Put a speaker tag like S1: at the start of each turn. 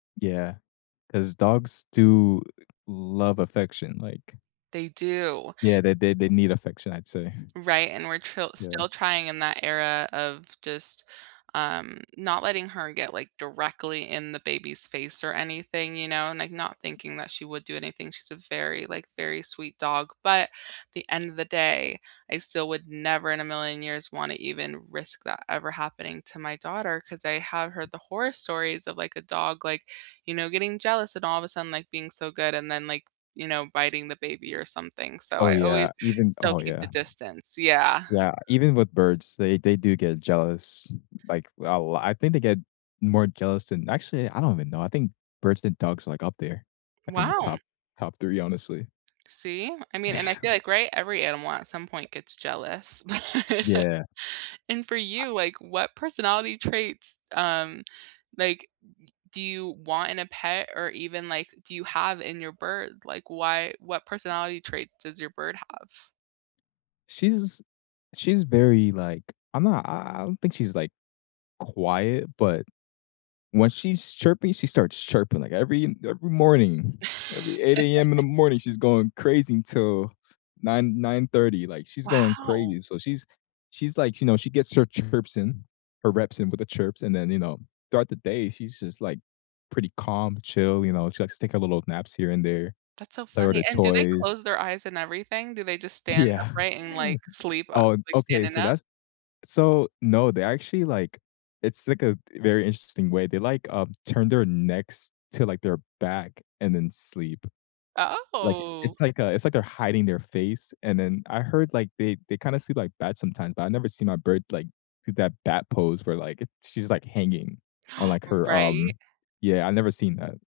S1: Yeah, 'cause dogs do love affection, like
S2: They do.
S1: Yeah, they they they need affection, I'd say.
S2: Right? And we're tril
S1: Yeah.
S2: still trying in that era of just, um, not letting her get, like, directly in the baby's face or anything, you know, and, like, not thinking that she would do anything, she's a very, like, very sweet dog, but, at the end of the day, I still would never in a million years wanna even risk that ever happening to my daughter, 'cause I have heard the horror stories of, like, a dog, like, you know, getting jealous and all of a sudden, like, being so good, and then, like, you know, biting the baby or something, so
S1: Oh,
S2: I
S1: yeah,
S2: always
S1: even
S2: still
S1: Oh,
S2: keep the
S1: yeah.
S2: distance. Yeah.
S1: Yeah, even with birds, they they do get jealous. Like, I'll I think they get more jealous than actually, I don't even know, I think birds and dogs are, like, up there. Like, in the
S2: Wow.
S1: top top 3, honestly.
S2: See? I mean and I feel like, right, every animal at some point gets jealous.
S1: Yeah.
S2: And for
S1: I
S2: you, like what personality traits, um, like, do you want in a pet, or even, like, do you have in your bird? Like why what personality traits does your bird have?
S1: She's she's very, like I'm not I I don't think she's, like, quiet, but when she's chirping, she starts chirping, like, every every morning, every 8 AM, in the morning, she's going crazy until 9:00, 9:30, like, she's going
S2: Wow.
S1: crazy, so she's she's like you know, she gets her chirps in, her reps in with the chirps, and then, you know, throughout the day, she's just, like, pretty calm, chill, you know, she likes to take a little naps here and there.
S2: That's so
S1: Play with
S2: funny,
S1: her
S2: and do they
S1: toys.
S2: close their eyes and everything, do they just stand
S1: Yeah.
S2: upright and, like, sleep, uh,
S1: Oh, an
S2: like,
S1: okay,
S2: standing
S1: so
S2: up?
S1: that's so No, they actually, like it's, like a very interesting way, they, like, um, turn their necks to, like, their back and then sleep. Like
S2: Oh.
S1: it's like a it's like they're hiding their face, and then I heard, like, they they kinda sleep like bats, sometimes, but I never see my bird, like, do that bat pose where, like, it she's, like, hanging on, like, her,
S2: Right.
S1: um yeah, I've never seen that.